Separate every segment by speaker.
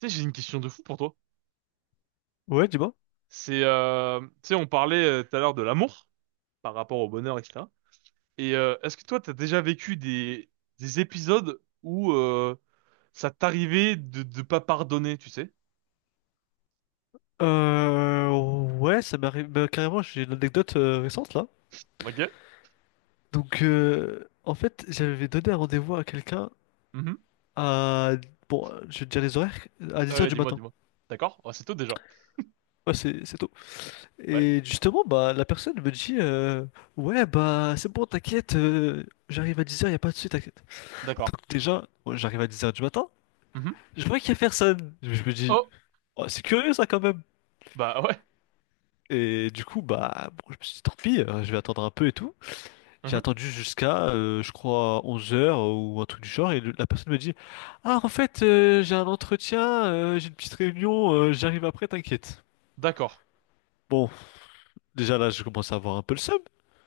Speaker 1: Tu sais, j'ai une question de fou pour toi.
Speaker 2: ouais, dis-moi.
Speaker 1: C'est, tu sais, on parlait tout à l'heure de l'amour par rapport au bonheur, etc. Et est-ce que toi, t'as déjà vécu des épisodes où ça t'arrivait de pas pardonner, tu sais?
Speaker 2: Euh, ouais, ça m'arrive. Bah, carrément, j'ai une anecdote récente là.
Speaker 1: Ok.
Speaker 2: Donc, en fait, j'avais donné un rendez-vous à quelqu'un
Speaker 1: Mhm.
Speaker 2: à. Bon, je vais te dire les horaires, à 10 heures
Speaker 1: Ouais,
Speaker 2: du
Speaker 1: dis-moi,
Speaker 2: matin.
Speaker 1: dis-moi. D'accord. Oh, c'est tout déjà.
Speaker 2: Ouais, c'est tôt.
Speaker 1: Ouais.
Speaker 2: Et justement, bah, la personne me dit, ouais, bah, c'est bon, t'inquiète, j'arrive à 10 heures y a pas de souci, t'inquiète.
Speaker 1: D'accord.
Speaker 2: Donc, déjà, moi, j'arrive à 10 heures du matin,
Speaker 1: Mhm.
Speaker 2: je vois qu'il y a personne. Je me dis,
Speaker 1: Oh,
Speaker 2: Oh, c'est curieux ça quand même.
Speaker 1: bah ouais.
Speaker 2: Et du coup, bah, bon, je me suis dit, Tant pis, je vais attendre un peu et tout. J'ai
Speaker 1: Mhm.
Speaker 2: attendu jusqu'à, je crois, 11 heures ou un truc du genre, et la personne me dit, Ah, en fait, j'ai un entretien, j'ai une petite réunion, j'arrive après, t'inquiète.
Speaker 1: D'accord.
Speaker 2: Bon, déjà là, je commence à avoir un peu le seum.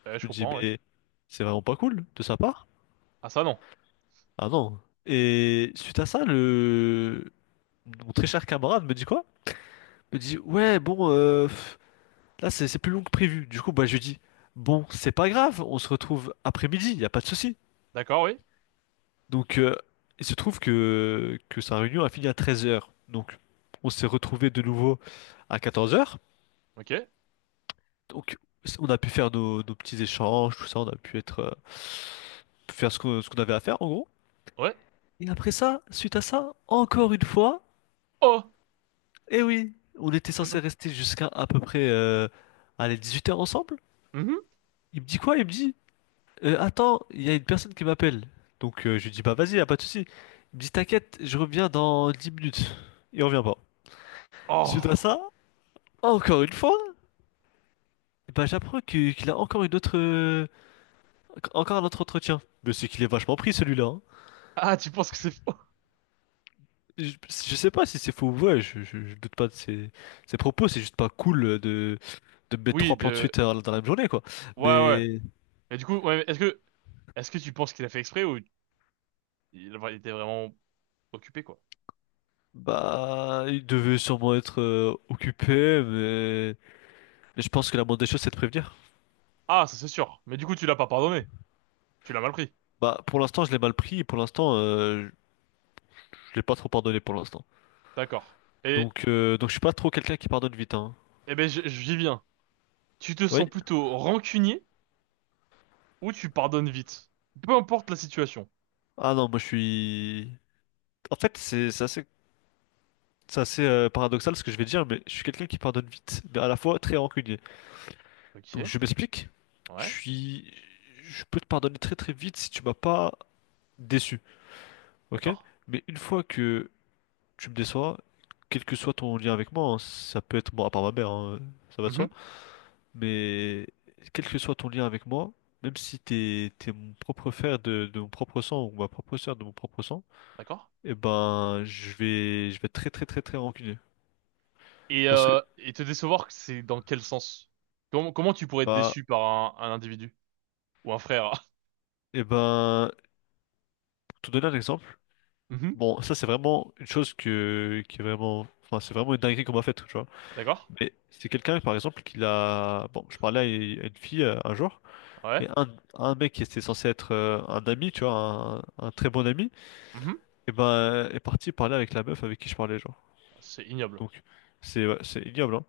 Speaker 2: Je
Speaker 1: Je
Speaker 2: me dis,
Speaker 1: comprends, ouais.
Speaker 2: mais c'est vraiment pas cool de sa part.
Speaker 1: Ah ça non.
Speaker 2: Ah non. Et suite à ça, mon très cher camarade me dit quoi? Me dit, ouais, bon, là, c'est plus long que prévu. Du coup, bah, je lui dis, bon, c'est pas grave, on se retrouve après-midi, y a pas de souci.
Speaker 1: D'accord, oui.
Speaker 2: Donc, il se trouve que sa réunion a fini à 13 heures. Donc, on s'est retrouvés de nouveau à 14 heures.
Speaker 1: Ok.
Speaker 2: Donc, on a pu faire nos petits échanges, tout ça. On a pu faire ce qu'on avait à faire, en gros.
Speaker 1: Ouais.
Speaker 2: Et après ça, suite à ça, encore une fois,
Speaker 1: Oh.
Speaker 2: eh oui, on était censé
Speaker 1: Mhm.
Speaker 2: rester jusqu'à à peu près allez, 8 heures ensemble.
Speaker 1: Mhm.
Speaker 2: Il me dit quoi? Il me dit, attends, il y a une personne qui m'appelle. Donc, je lui dis, bah vas-y, y a pas de souci. Il me dit, t'inquiète, je reviens dans 10 minutes. Il revient pas. Suite à
Speaker 1: Oh.
Speaker 2: ça, encore une fois, bah, j'apprends qu'il a encore un autre entretien. Mais c'est qu'il est vachement pris celui-là, hein.
Speaker 1: Ah, tu penses que c'est faux?
Speaker 2: Je sais pas si c'est faux ou vrai, je doute pas de ses propos, c'est juste pas cool de mettre
Speaker 1: Oui,
Speaker 2: trois plans de
Speaker 1: de.
Speaker 2: suite dans la même journée, quoi.
Speaker 1: Ouais, ouais.
Speaker 2: Mais,
Speaker 1: Mais du coup, mais est-ce que tu penses qu'il a fait exprès ou il était vraiment occupé, quoi?
Speaker 2: bah, il devait sûrement être occupé, mais je pense que la moindre des choses, c'est de prévenir.
Speaker 1: Ah, ça c'est sûr. Mais du coup, tu l'as pas pardonné. Tu l'as mal pris.
Speaker 2: Bah, pour l'instant, je l'ai mal pris, et pour l'instant, je l'ai pas trop pardonné pour l'instant.
Speaker 1: D'accord. Et,
Speaker 2: Donc je suis pas trop quelqu'un qui pardonne vite, hein.
Speaker 1: eh ben, j- j'y viens. Tu te sens
Speaker 2: Oui.
Speaker 1: plutôt rancunier ou tu pardonnes vite? Peu importe la situation.
Speaker 2: Ah non, moi je suis... En fait, c'est assez paradoxal ce que je vais dire, mais je suis quelqu'un qui pardonne vite, mais à la fois très rancunier. Donc
Speaker 1: Ok.
Speaker 2: je m'explique, je
Speaker 1: Ouais.
Speaker 2: suis... Je peux te pardonner très très vite si tu m'as pas déçu, ok?
Speaker 1: D'accord.
Speaker 2: Mais une fois que tu me déçois, quel que soit ton lien avec moi, hein, ça peut être... Bon, à part ma mère, hein, ça va de soi,
Speaker 1: Mhm.
Speaker 2: mais quel que soit ton lien avec moi, même si t'es mon propre frère de mon propre sang ou ma propre sœur de mon propre sang.
Speaker 1: D'accord.
Speaker 2: Eh ben, je vais être très très très très rancunier. Parce que,
Speaker 1: Et te décevoir, c'est dans quel sens? Comment, comment tu pourrais être
Speaker 2: bah,
Speaker 1: déçu par un individu? Ou un frère?
Speaker 2: eh ben, pour te donner un exemple,
Speaker 1: Mhm.
Speaker 2: bon, ça c'est vraiment une chose qui est vraiment, enfin, c'est vraiment une dinguerie qu'on m'a faite, tu vois.
Speaker 1: D'accord.
Speaker 2: Mais c'est quelqu'un, par exemple, qui l'a, bon, je parlais à une fille un jour,
Speaker 1: Ouais.
Speaker 2: et un mec qui était censé être un ami, tu vois, un très bon ami,
Speaker 1: Mhm.
Speaker 2: eh ben, est parti parler avec la meuf avec qui je parlais, genre.
Speaker 1: C'est ignoble.
Speaker 2: Donc, c'est, ouais, c'est ignoble, hein.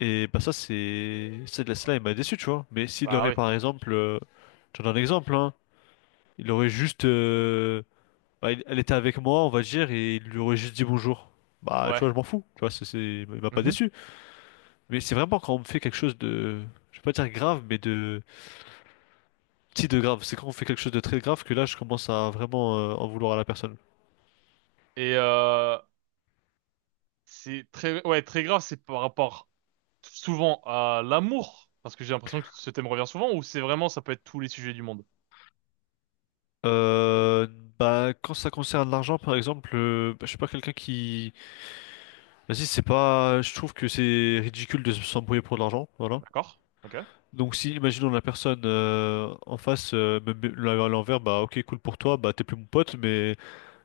Speaker 2: Et bah ça c'est cette
Speaker 1: Bah,
Speaker 2: là il m'a déçu tu vois. Mais s'il
Speaker 1: bah
Speaker 2: aurait
Speaker 1: oui.
Speaker 2: par exemple je te donne un exemple hein, il aurait juste bah, elle était avec moi on va dire et il lui aurait juste dit bonjour. Bah tu
Speaker 1: Ouais.
Speaker 2: vois je m'en fous, tu vois il m'a pas
Speaker 1: Mhm.
Speaker 2: déçu. Mais c'est vraiment quand on me fait quelque chose de je vais pas dire grave mais de petit de grave, c'est quand on fait quelque chose de très grave que là je commence à vraiment en vouloir à la personne.
Speaker 1: Et c'est très, ouais, très grave, c'est par rapport souvent à l'amour, parce que j'ai l'impression que ce thème revient souvent, ou c'est vraiment, ça peut être tous les sujets du monde.
Speaker 2: Euh, bah quand ça concerne l'argent par exemple, bah, je suis pas quelqu'un qui Vas-y, c'est pas. Je trouve que c'est ridicule de s'embrouiller pour de l'argent, voilà.
Speaker 1: D'accord? Ok.
Speaker 2: Donc si, imaginons la personne en face me met à l'envers, bah ok, cool pour toi, bah t'es plus mon pote, mais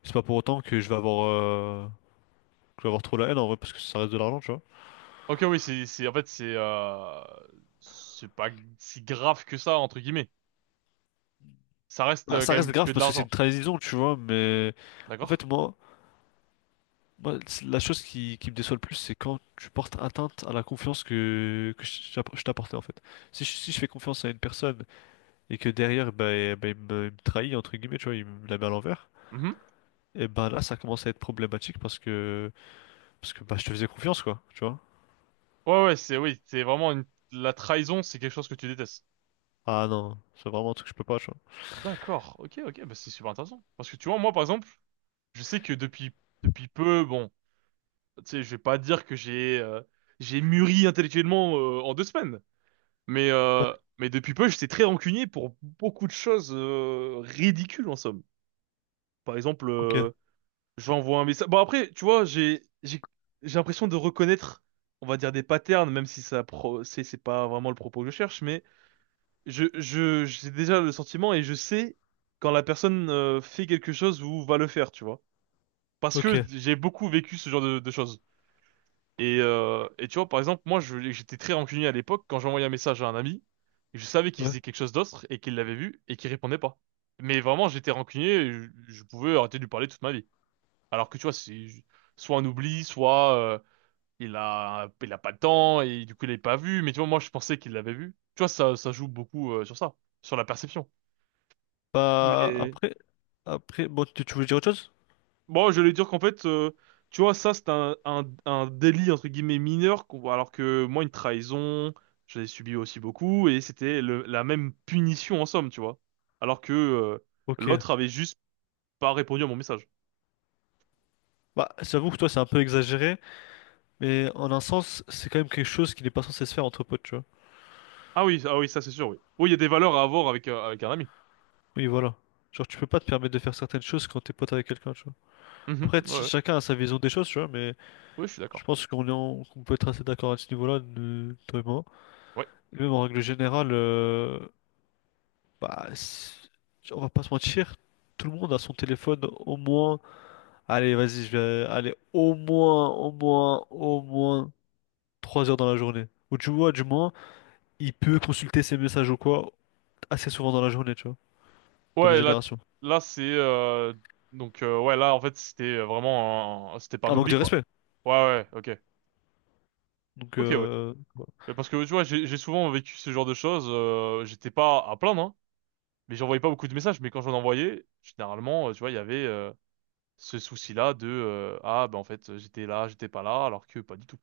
Speaker 2: c'est pas pour autant que je vais avoir, trop la haine en vrai, parce que ça reste de l'argent, tu vois.
Speaker 1: Ok, oui, en fait, c'est pas si grave que ça, entre guillemets. Ça reste
Speaker 2: Bah, ça
Speaker 1: quand
Speaker 2: reste
Speaker 1: même que
Speaker 2: grave
Speaker 1: de
Speaker 2: parce que c'est
Speaker 1: l'argent.
Speaker 2: une trahison, tu vois, mais en
Speaker 1: D'accord?
Speaker 2: fait, moi, c'est la chose qui me déçoit le plus, c'est quand tu portes atteinte à la confiance que je t'apportais en fait. Si je fais confiance à une personne et que derrière, bah, eh ben, il me trahit, entre guillemets, tu vois, il me la met à l'envers,
Speaker 1: Mhm.
Speaker 2: et bah là, ça commence à être problématique parce que bah, je te faisais confiance, quoi, tu vois.
Speaker 1: Ouais, ouais, oui, c'est vraiment la trahison, c'est quelque chose que tu détestes.
Speaker 2: Ah non, c'est vraiment un truc que je peux pas, tu vois.
Speaker 1: D'accord. Ok, ok, bah c'est super intéressant. Parce que tu vois, moi, par exemple, je sais que depuis peu, bon. Tu sais, je vais pas dire que j'ai mûri intellectuellement en deux semaines, mais
Speaker 2: Ouais,
Speaker 1: euh, mais depuis peu, j'étais très rancunier pour beaucoup de choses ridicules en somme. Par exemple,
Speaker 2: ok,
Speaker 1: j'envoie un message. Bon après, tu vois, j'ai l'impression de reconnaître, on va dire des patterns, même si ça pro c'est pas vraiment le propos que je cherche, mais je j'ai déjà le sentiment et je sais quand la personne fait quelque chose ou va le faire, tu vois. Parce
Speaker 2: ok,
Speaker 1: que j'ai beaucoup vécu ce genre de choses. Et tu vois, par exemple, j'étais très rancunier à l'époque quand j'envoyais un message à un ami. Je savais qu'il
Speaker 2: ouais.
Speaker 1: faisait quelque chose d'autre et qu'il l'avait vu et qu'il répondait pas. Mais vraiment, j'étais rancunier et je pouvais arrêter de lui parler toute ma vie. Alors que tu vois, c'est soit un oubli, soit il a pas le temps et du coup, il l'avait pas vu. Mais tu vois, moi, je pensais qu'il l'avait vu. Tu vois, ça joue beaucoup sur ça, sur la perception.
Speaker 2: Bah,
Speaker 1: Mais
Speaker 2: après, bon, tu voulais dire autre chose?
Speaker 1: bon, je voulais dire qu'en fait, tu vois, ça, c'est un délit, entre guillemets, mineur, qu'on- alors que moi, une trahison, je l'ai subi aussi beaucoup, et c'était le- la même punition en somme, tu vois. Alors que
Speaker 2: Ok.
Speaker 1: l'autre avait juste pas répondu à mon message.
Speaker 2: Bah, j'avoue que toi, c'est un peu exagéré, mais en un sens, c'est quand même quelque chose qui n'est pas censé se faire entre potes, tu vois.
Speaker 1: Ah oui, ah oui, ça c'est sûr, oui. Oui, il y a des valeurs à avoir avec, avec un ami.
Speaker 2: Oui, voilà. Genre, tu peux pas te permettre de faire certaines choses quand t'es pote avec quelqu'un, tu vois.
Speaker 1: Mhm,
Speaker 2: Après,
Speaker 1: ouais, ouais, ouais,
Speaker 2: chacun a sa vision des choses, tu vois, mais
Speaker 1: oui, je suis
Speaker 2: je
Speaker 1: d'accord.
Speaker 2: pense qu'on est qu'on peut être assez d'accord à ce niveau-là, toi et moi.
Speaker 1: Ouais,
Speaker 2: Et même en règle générale, bah, on va pas se mentir, tout le monde a son téléphone au moins. Allez, vas-y, je vais aller au moins 3 heures dans la journée. Ou tu vois, du moins, il peut consulter ses messages ou quoi assez souvent dans la journée, tu vois, dans notre
Speaker 1: ouais, là, t-
Speaker 2: génération.
Speaker 1: là c'est... ouais, là, en fait, c'était vraiment... un- C'était pas un
Speaker 2: Un manque
Speaker 1: oubli,
Speaker 2: de
Speaker 1: quoi.
Speaker 2: respect.
Speaker 1: Ouais, ouais, ok.
Speaker 2: Donc,
Speaker 1: Ok, ouais.
Speaker 2: voilà.
Speaker 1: Mais parce que tu vois, j'ai souvent vécu ce genre de choses. J'étais pas à plaindre, hein, mais j'envoyais pas beaucoup de messages. Mais quand j'en envoyais, généralement, tu vois, il y avait ce souci-là de ah bah en fait j'étais là, j'étais pas là, alors que pas du tout.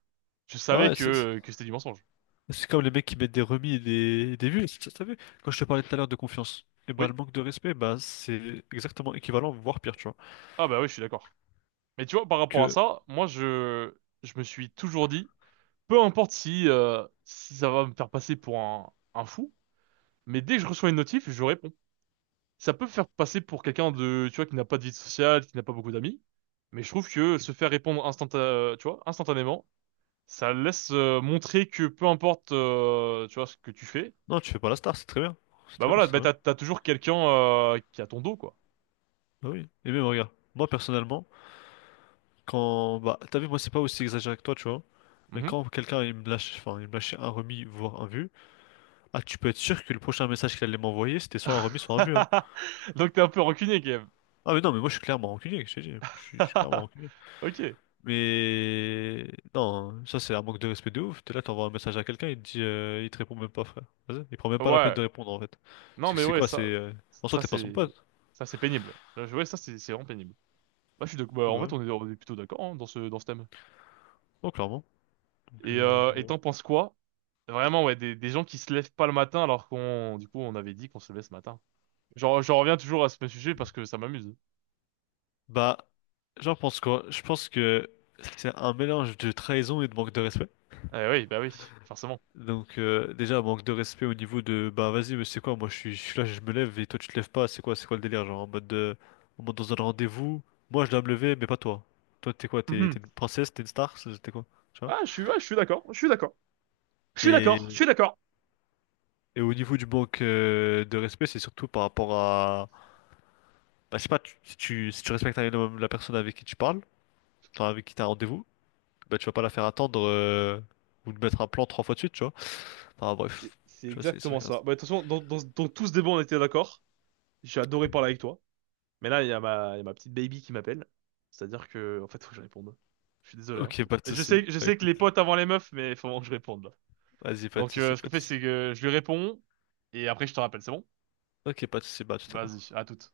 Speaker 1: Je
Speaker 2: Ah
Speaker 1: savais
Speaker 2: ouais, c'est
Speaker 1: que c'était du mensonge.
Speaker 2: C'est comme les mecs qui mettent des remis et des vues. T'as vu? Quand je te parlais tout à l'heure de confiance, et bah, le
Speaker 1: Oui.
Speaker 2: manque de respect, bah, c'est exactement équivalent, voire pire, tu vois.
Speaker 1: Ah bah oui, je suis d'accord. Mais tu vois, par rapport à
Speaker 2: Que
Speaker 1: ça, moi je me suis toujours dit, peu importe si si ça va me faire passer pour un fou, mais dès que je reçois une notif, je réponds. Ça peut faire passer pour quelqu'un de, tu vois, qui n'a pas de vie sociale, qui n'a pas beaucoup d'amis. Mais je trouve que se faire répondre tu vois, instantanément, ça laisse montrer que peu importe, tu vois, ce que tu fais,
Speaker 2: non, tu fais pas la star, c'est très bien. C'est
Speaker 1: bah
Speaker 2: très bien,
Speaker 1: voilà,
Speaker 2: c'est très
Speaker 1: bah
Speaker 2: bien.
Speaker 1: t'as toujours quelqu'un qui a ton dos, quoi.
Speaker 2: Bah oui. Et même, regarde, moi personnellement, quand. Bah, t'as vu, moi, c'est pas aussi exagéré que toi, tu vois. Mais
Speaker 1: Mhm.
Speaker 2: quand quelqu'un il me lâche, enfin, il me lâchait un remis, voire un vu, ah, tu peux être sûr que le prochain message qu'il allait m'envoyer, c'était soit un remis, soit un vu, hein.
Speaker 1: Donc t'es un peu rancunier quand même.
Speaker 2: Ah, mais non, mais moi, je suis clairement rancunier, je t'ai dit. Je suis clairement rancunier.
Speaker 1: Ok.
Speaker 2: Mais non, hein. Ça c'est un manque de respect de ouf. T'es là, t'envoies un message à quelqu'un, il te répond même pas, frère. Vas-y, il prend même pas la peine
Speaker 1: Ouais.
Speaker 2: de répondre en fait.
Speaker 1: Non
Speaker 2: C'est
Speaker 1: mais
Speaker 2: c'est
Speaker 1: ouais,
Speaker 2: quoi, c'est
Speaker 1: ça,
Speaker 2: en soi
Speaker 1: ça
Speaker 2: t'es pas son
Speaker 1: c'est,
Speaker 2: pote.
Speaker 1: ça c'est pénible. Ouais, ça c'est vraiment pénible. Bah, je suis d'accord. Bah,
Speaker 2: Ah bah,
Speaker 1: en
Speaker 2: ouais.
Speaker 1: fait, on est plutôt d'accord hein, dans ce thème.
Speaker 2: Non, clairement. Donc,
Speaker 1: Et
Speaker 2: voilà.
Speaker 1: t'en penses quoi? Vraiment, ouais, des gens qui se lèvent pas le matin alors qu'on, du coup, on avait dit qu'on se levait ce matin. Genre, je reviens toujours à ce sujet parce que ça m'amuse.
Speaker 2: Bah, j'en pense quoi? Je pense que c'est un mélange de trahison et de manque de respect.
Speaker 1: Eh oui, bah oui, forcément.
Speaker 2: Donc déjà manque de respect au niveau de bah vas-y mais c'est quoi moi je suis là je me lève et toi tu te lèves pas c'est quoi le délire genre en mode en mode dans un rendez-vous moi je dois me lever mais pas toi toi t'es quoi t'es
Speaker 1: Mhm.
Speaker 2: t'es une princesse t'es une star t'es quoi tu vois
Speaker 1: Ah, je suis, ouais, je suis d'accord, je suis d'accord. Je suis
Speaker 2: et,
Speaker 1: d'accord, je suis d'accord.
Speaker 2: et au niveau du manque de respect c'est surtout par rapport à bah je sais pas si tu respectes un minimum la personne avec qui tu parles enfin avec qui t'as un rendez-vous bah tu vas pas la faire attendre ou lui mettre un plan trois fois de suite tu vois enfin
Speaker 1: C'est
Speaker 2: bref
Speaker 1: c'est
Speaker 2: tu vois
Speaker 1: exactement ça. Bah, de toute façon, dans tout ce débat, on était d'accord. J'ai adoré parler avec toi. Mais là, il y a il y a ma petite baby qui m'appelle. C'est-à-dire que, en fait, faut que je réponde. Je suis désolé, hein.
Speaker 2: Ok pas de soucis.
Speaker 1: Je
Speaker 2: Bah,
Speaker 1: sais que
Speaker 2: écoute,
Speaker 1: les potes avant les meufs, mais il faut vraiment que je réponde, là.
Speaker 2: vas-y, pas de
Speaker 1: Donc,
Speaker 2: soucis,
Speaker 1: ce
Speaker 2: pas
Speaker 1: qu'on
Speaker 2: de
Speaker 1: fait,
Speaker 2: soucis.
Speaker 1: c'est que je lui réponds et après, je te rappelle, c'est bon?
Speaker 2: Ok, pas de soucis, bah à tout à l'heure.
Speaker 1: Vas-y, à toute